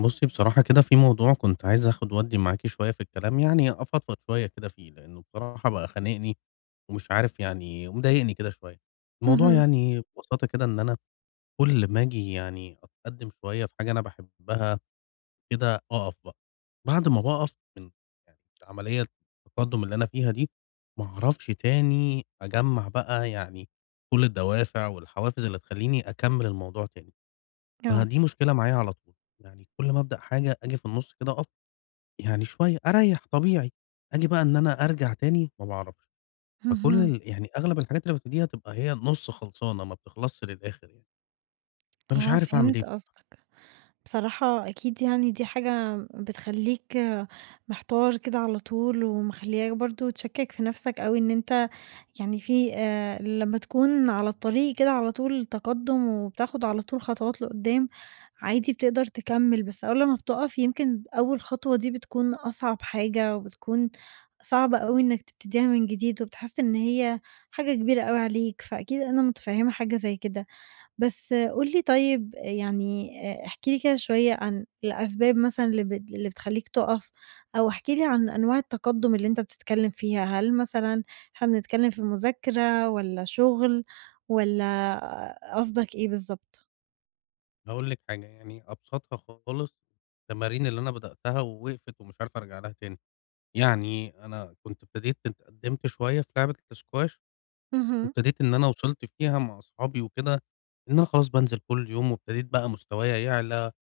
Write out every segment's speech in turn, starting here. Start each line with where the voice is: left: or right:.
left: بُصّي، بصراحة كده في موضوع كنت عايز آخُد وأدّي معاكِ شوية في الكلام، يعني أفضفض شوية كده فيه، لإنه بصراحة بقى خانقني ومش عارف يعني، ومضايقني كده شوية. الموضوع
right: اهم،
left: يعني ببساطة كده إن أنا كل ما آجي يعني أتقدّم شوية في حاجة أنا باحبها، كده أقف بقى. بعد ما باقف من يعني عملية التقدُّم اللي أنا فيها دي، ما أعرفش تاني أجمّع بقى يعني كل الدوافع والحوافز اللي تخلّيني أكمّل الموضوع تاني.
right: آه،
left: فدي مشكلة معايا على طول، يعني كل ما أبدأ حاجة آجي في النُص كده أقف، يعني شوية أريّح طبيعي، آجي بقى إن أنا أرجع تاني ما باعرفش. فكل
right: اهم،
left: يعني أغلب الحاجات اللي بابتديها تبقى هي نُص خلصانة، ما بتخلصش للآخر يعني. فمش
right: آه
left: عارف أعمل إيه
right: فهمت
left: بصراحة.
right: قصدك. بصراحة أكيد يعني دي حاجة بتخلّيك محتار كده على طول، ومخلّياك برضه تشكّك في نَفْسك أوي إن أنت يعني في لمّا تكون على الطريق كده على طول تقدُّم وبتاخد على طول خطوات لقدّام، عادي بتقدر تكمّل، بس أول لمّا بتُقَف يمكن أول خطوة دي بتكون أصعب حاجة، وبتكون صعبة أوي إنّك تبتديها من جديد، وبتحس إن هي حاجة كبيرة أوي عليك، فأكيد أنا متفهّمة حاجة زي كده. بس قُل لي طيب يعني احكِ لي كده شوية عن الأسباب مثلًا اللي بتخلّيك تُقَف، أو احكِ لي عن أنواع التقدُّم اللي أنت بتتكلّم فيها، هل مثلًا إحنا بنتكلّم في مذاكرة والّا شُغل والّا قصدك إيه بالضبط؟
left: هاقول لِك حاجة يعني أبسطها خالص: التمارين اللي أنا بدأتها ووقفت ومش عارف أرجع لها تاني. يعني أنا كنت ابتديت اتقدّمت شوية في لعبة الإسكواش،
right: اهم.
left: وابتديت إن أنا وصلت فيها مع أصحابي وكده، إن أنا خلاص بانزل كل يوم، وابتديت بقى مستوايا يعلى،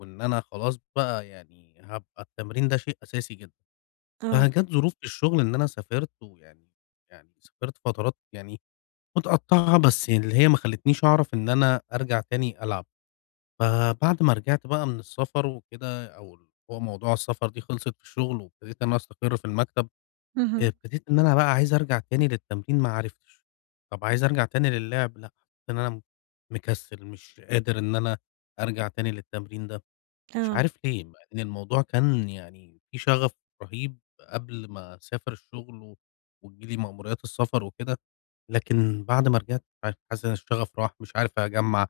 left: وإن أنا خلاص بقى يعني هابقى التمرين ده شيء أساسي جدًا.
right: آه،
left: فجات ظروف في الشغل إن أنا سافرت، ويعني سافرت فترات يعني متقطّعة، بس اللي هي ما خلّتنيش أعرف إن أنا أرجع تاني ألعب. فبعد ما رجعت بقى من السفر وكده، أو اللي هو موضوع السفر دي خلصت في الشغل، وابتديت إن أنا أستقر في المكتب.
right: اهم،
left: ابتديت إن أنا بقى عايز أرجع تاني للتمرين، ما عرفتش. طب عايز أرجع تاني للعب لأ، حسيت إن أنا مكسل، مش قادر إن أنا أرجع تاني للتمرين ده. مش
right: آه.
left: عارف ليه، مع إن الموضوع كان يعني في شغف رهيب قبل ما أسافر الشغل وتيجي لي مأموريات السفر وكده، لكن بعد ما رجعت مش عارف، حاسس إن الشغف راح، مش عارف أجمّع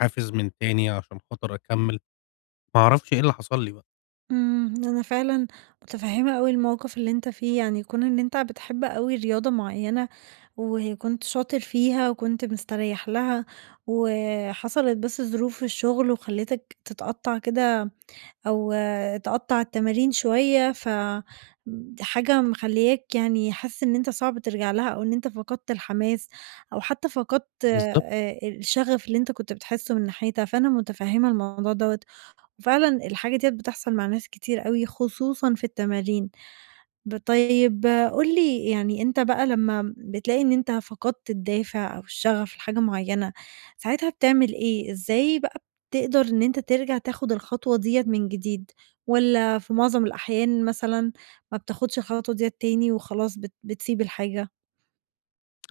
left: حافز من تاني عشان خاطر أكمّل. ما أعرفش إيه اللي حصل لي بقى.
right: أنا فعلًا متفهمة أوي الموقف اللي أنت فيه، يعني كون إن أنت بتحب أوي رياضة معينة، وكنت شاطر فيها وكنت مستريح لها، وحصلت بس ظروف في الشغل وخلتك تتقطع كده أو تقطع التمارين شوية، حاجة مخلياك يعني حاسس إن أنت صعب ترجع لها، أو إن أنت فقدت الحماس، أو حتى فقدت
left: بالضبط.
right: الشغف اللي أنت كنت بتحسه من ناحيتها، فأنا متفهمة الموضوع دوّة. فعلًا الحاجة ديّة بتحصل مع ناس كتير أوي خصوصًا في التمارين، طيب قُل لي يعني أنت بقى لمّا بتلاقي إن أنت فقدت الدافع أو الشغف لحاجة معيّنة، ساعتها بتعمل إيه؟ إزاي بقى بتقدر إن أنت ترجع تاخد الخطوة ديّة من جديد، والّا في معظم الأحيان مثلًا ما بتاخدش الخطوة ديّة تاني وخلاص بتسيب الحاجة؟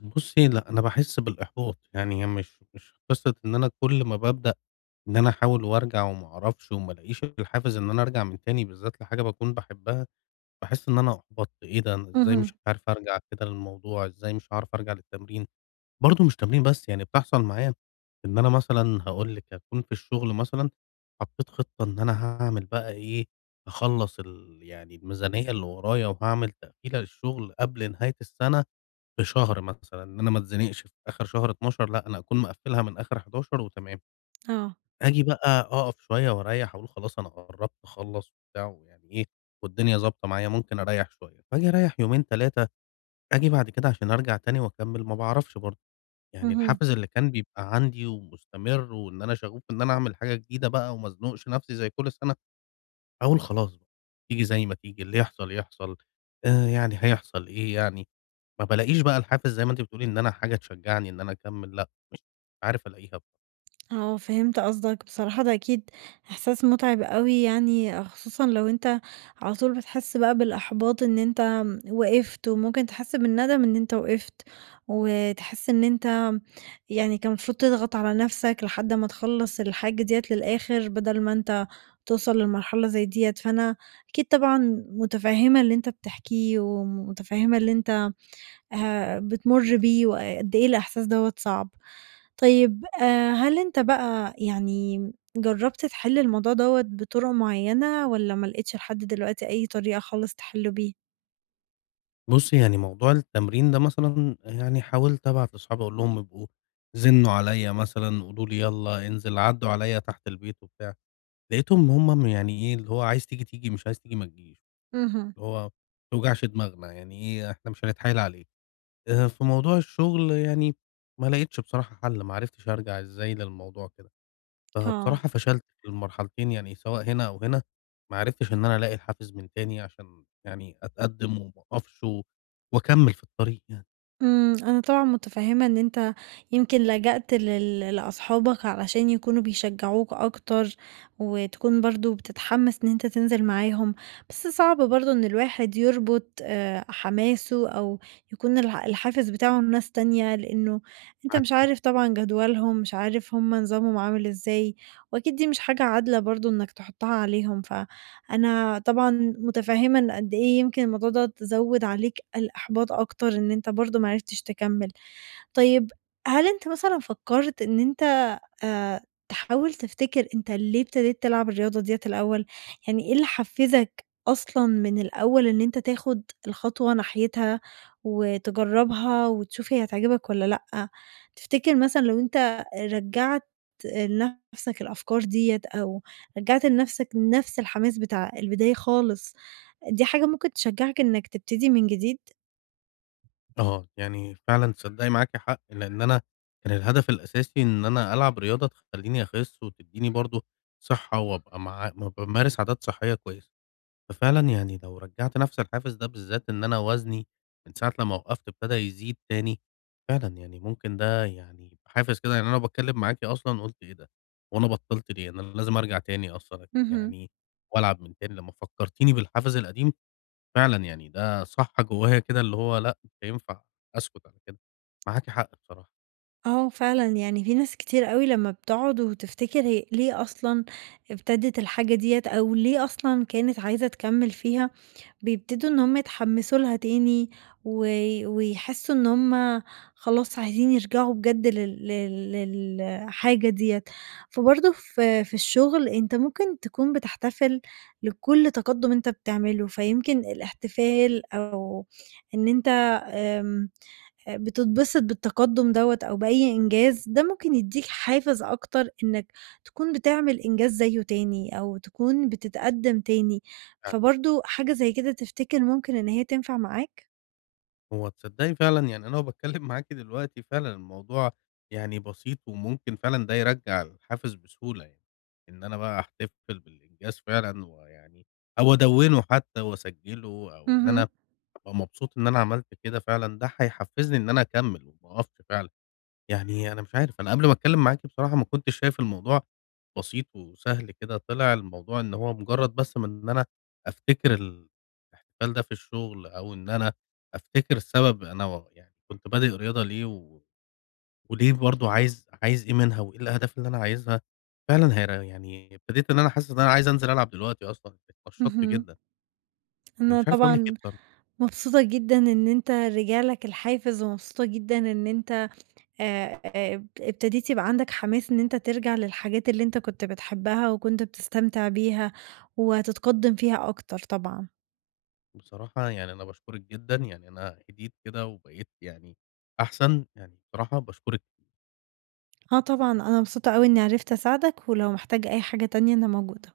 left: بُصّي، لأ، أنا باحس بالإحباط. يعني هي مش قصة إن أنا كل ما بابدأ إن أنا أحاول وأرجع وما أعرفش وما ألاقيش الحافز إن أنا أرجع من تاني بالذات لحاجة باكون باحبها. باحس إن أنا أُحبَطت، إيه ده؟ أنا إزاي
right: اهم،
left: مش عارف أرجع كده للموضوع؟ إزاي مش هاعرف أرجع للتمرين؟ برضه مش تمرين بس، يعني بتحصل معايا إن أنا مثلًا، هاقول لِك، أكون في الشغل مثلًا حطيت خطة إن أنا هاعمل بقى إيه، هاخلّص يعني الميزانية اللي ورايا، وهاعمل تقفيلة للشغل قبل نهاية السنة بشهر مثلًا، إن أنا ما اتزنقش في آخر شهر 12، لأ، أنا أكون مقفّلها من آخر 11 وتمام.
right: آه،
left: آجي بقى أقف شوية وأريّح، أقول خلاص أنا قرّبت أخلّص وبتاع ويعني إيه، والدنيا ضابطة معايا، ممكن أريّح شوية. فآجي أريّح يومين، 3، آجي بعد كده عشان أرجع تاني وأكمّل، ما باعرفش برضه. يعني
right: اهم.
left: الحافز اللي كان بيبقى عندي ومستمر وإن أنا شغوف إن أنا أعمل حاجة جديدة بقى وما أزنقش نَفْسي زي كل سَنة، أقول خلاص بقى تيجي زي ما تيجي، اللي يحصل يحصل، يعني هيحصل إيه يعني؟ ما بالاقيش بقى الحافز زي ما أنتِ بتقولي إن أنا حاجة تشجّعني إن أنا أكمّل، لأ، مش عارف ألاقيها.
right: آه، فهمت قصدك. بصراحة ده أكيد إحساس مُتعِب أوي يعني، خصوصًا لو أنت على طول بتحس بقى بالإحباط إن أنت وقفت، وممكن تحس بالندم إن أنت وقفت، وتحس إن أنت يعني كان المفروض تضغط على نَفْسك لحد ما تخلّص الحاجة ديّة للآخر، بدل ما أنت توصل لمرحلة زي ديّة. فأنا أكيد طبعًا مُتفهِّمة اللي أنت بتحكيه، ومُتفهِّمة اللي أنت بتمُر بيه، وقد إيه الإحساس دوّة صعب. طيب هل أنت بقى يعني جرّبت تحِل الموضوع دوّة بطُرق معيّنة والّا ما لقيتش لحد دلوقتي أي طريقة خالص تحِلّه بيه؟
left: بُصّي، يعني موضوع التمرين ده مثلًا، يعني حاولت أبعت لأصحابي أقول لهم يبقوا زنّوا عليّا مثلًا، قولوا لي يالّا انزل، عدّوا عليّا تحت البيت وبتاع، لقيتهم هم يعني إيه، اللي هو عايز تيجي، توجعش تيجي، مش عايز تيجي ما تجيش،
right: اهم،
left: اللي هو: ما توجعش دماغنا، يعني إيه، إحنا مش هنتحايل عليك. في موضوع الشغل يعني ما لقيتش بصراحة حَل، ما عرفتش أرجع إزاي للموضوع كده.
right: آه.
left: فبصراحة فشلت في المرحلتين، يعني سواء هنا أو هنا، ما عرفتش إن أنا ألاقي الحافز من تاني عشان يعني أتقدّم وما أقفش وأكمّل في الطريق يعني.
right: أنا طبعًا متفهمة إن أنت يمكن لجأت لأصحابك علشان يكونوا بيشجعوك أكتر، وتكون برضه بتتحمس إن أنت تنزل معاهم، بس صعب برضه إن الواحد يربط حماسه أو يكون الحافز بتاعه ناس تانية، لإنه أنت
left: معاك
right: مش
left: حق.
right: عارف طبعًا جدولهم، مش عارف هُم نظامهم عامل إزاي، وأكيد دي مش حاجة عادلة برضه إنك تحطها عليهم، أنا طبعًا متفهّمة إن قد إيه يمكن الموضوع دوّة زوّد عليك الإحباط أكتر إن أنت برضه ما عرفتش تكمّل. طيب هل أنت مثلًا فكّرت إن أنت آآ تحاول تفتكر أنت ليه ابتديت تلعب الرياضة ديّة الأول؟ يعني إيه اللي حفّزك أصلًا من الأول إن أنت تاخُد الخطوة ناحيتها وتجرّبها وتشوف هي هتعجبك والّا لأ؟ تفتكر مثلًا لو أنت رجّعت لنَفْسك الأفكار ديّة أو رجّعت لنَفْسك نَفْس الحماس بتاع البداية خالص، دي حاجة ممكن تشجّعك إنّك تبتدي من جديد؟
left: آه، يعني فعلًا تصدّقي معاكِ حق، لإن أنا كان الهدف الأساسي إن أنا ألعب رياضة تخلّيني أخِس وتدّيني برضه صحّة، وأبقى مع بامارس عادات صحّية كويسة. ففعلًا يعني لو رجّعت نفس الحافز ده بالذات، إن أنا وزني من ساعة لمّا وقّفت ابتدى يزيد تاني، فعلًا يعني ممكن ده يعني يبقى حافز كده. يعني أنا باتكلّم معاكِ أصلًا قُلت: إيه ده! هو أنا بطّلت ليه؟ أنا لازم أرجع تاني أصلًا
right: اهم.
left: يعني وألعب من تاني. لمّا فكّرتيني بالحافز القديم، فعلًا يعني ده صَح جوّايا كده، اللي هو: لأ، مش هينفع أسكُت على كده. معاكِ حق بصراحة.
right: آه فعلًا، يعني في ناس كتير أوي لمّا بتقعد وتفتكر هي ليه أصلًا ابتدت الحاجة ديّة أو ليه أصلًا كانت عايزة تكمّل فيها، بيبتدوا إن هُم يتحمّسوا لها تاني ويحسّوا إن هُم خلاص عايزين يرجعوا بجد لل لل للحاجة ديّة. فبرضه في الشغل أنت ممكن تكون بتحتفل لكل تقدُّم أنت بتعمله، فيمكن الاحتفال أو إن أنت آمم بتتبسط بالتقدُّم دوّة أو بأي إنجاز، ده ممكن يدّيك حافز أكتر إنّك تكون بتعمل إنجاز زيّه تاني أو تكون بتتقدّم تاني، فبرضه حاجة زي كده تفتكر ممكن إن هي تنفع معاك؟
left: هو تصدّقي فعلًا يعني أنا وباتكلّم معاكِ دلوقتي، فعلًا الموضوع يعني بسيط، وممكن فعلًا ده يرجّع الحافز بسهولة يعني، إن أنا بقى أحتفل بالإنجاز فعلًا، ويعني أو أدوّنه حتى وأسجّله، أو إن
right: اهم،
left: أنا أبقى مبسوط إن أنا عملت كده فعلًا، ده هيحفّزني إن أنا أكمّل وما أقفش فعلًا. يعني أنا مش عارف، أنا قبل ما أتكلّم معاكِ بصراحة ما كنتش شايف الموضوع بسيط وسهل كده. طلع الموضوع إن هو مجرّد بس من إن أنا أفتكر الاحتفال ده في الشغل، أو إن أنا أفتكر السبب، أنا يعني كنت بادئ رياضة ليه، وليه برضه عايز إيه منها، وإيه الأهداف اللي أنا عايزها. فعلًا هي يعني ابتديت إن أنا حاسس إن أنا عايز أنزل ألعب دلوقتي أصلًا، اتنشّطت
right: اهم.
left: جدًا. أنا
right: أنا
left: مش عارف أقول لِك إيه،
right: طبعًا
left: بصرا
right: مبسوطة جدًا إن أنت رجع لك الحافز، ومبسوطة جدًا إن أنت اب ابتديت يبقى عندك حماس إن أنت ترجع للحاجات اللي أنت كنت بتحبها وكنت بتستمتع بيها، وهتتقدّم فيها أكتر طبعًا.
left: بصراحة يعني أنا باشكرِك جدًا. يعني أنا هديت كده وبقيت يعني أحسن. يعني بصراحة باشكرِك.
right: آه طبعًا، أنا مبسوطة أوي إني عرفت أساعدك، ولو محتاج أي حاجة تانية أنا موجودة.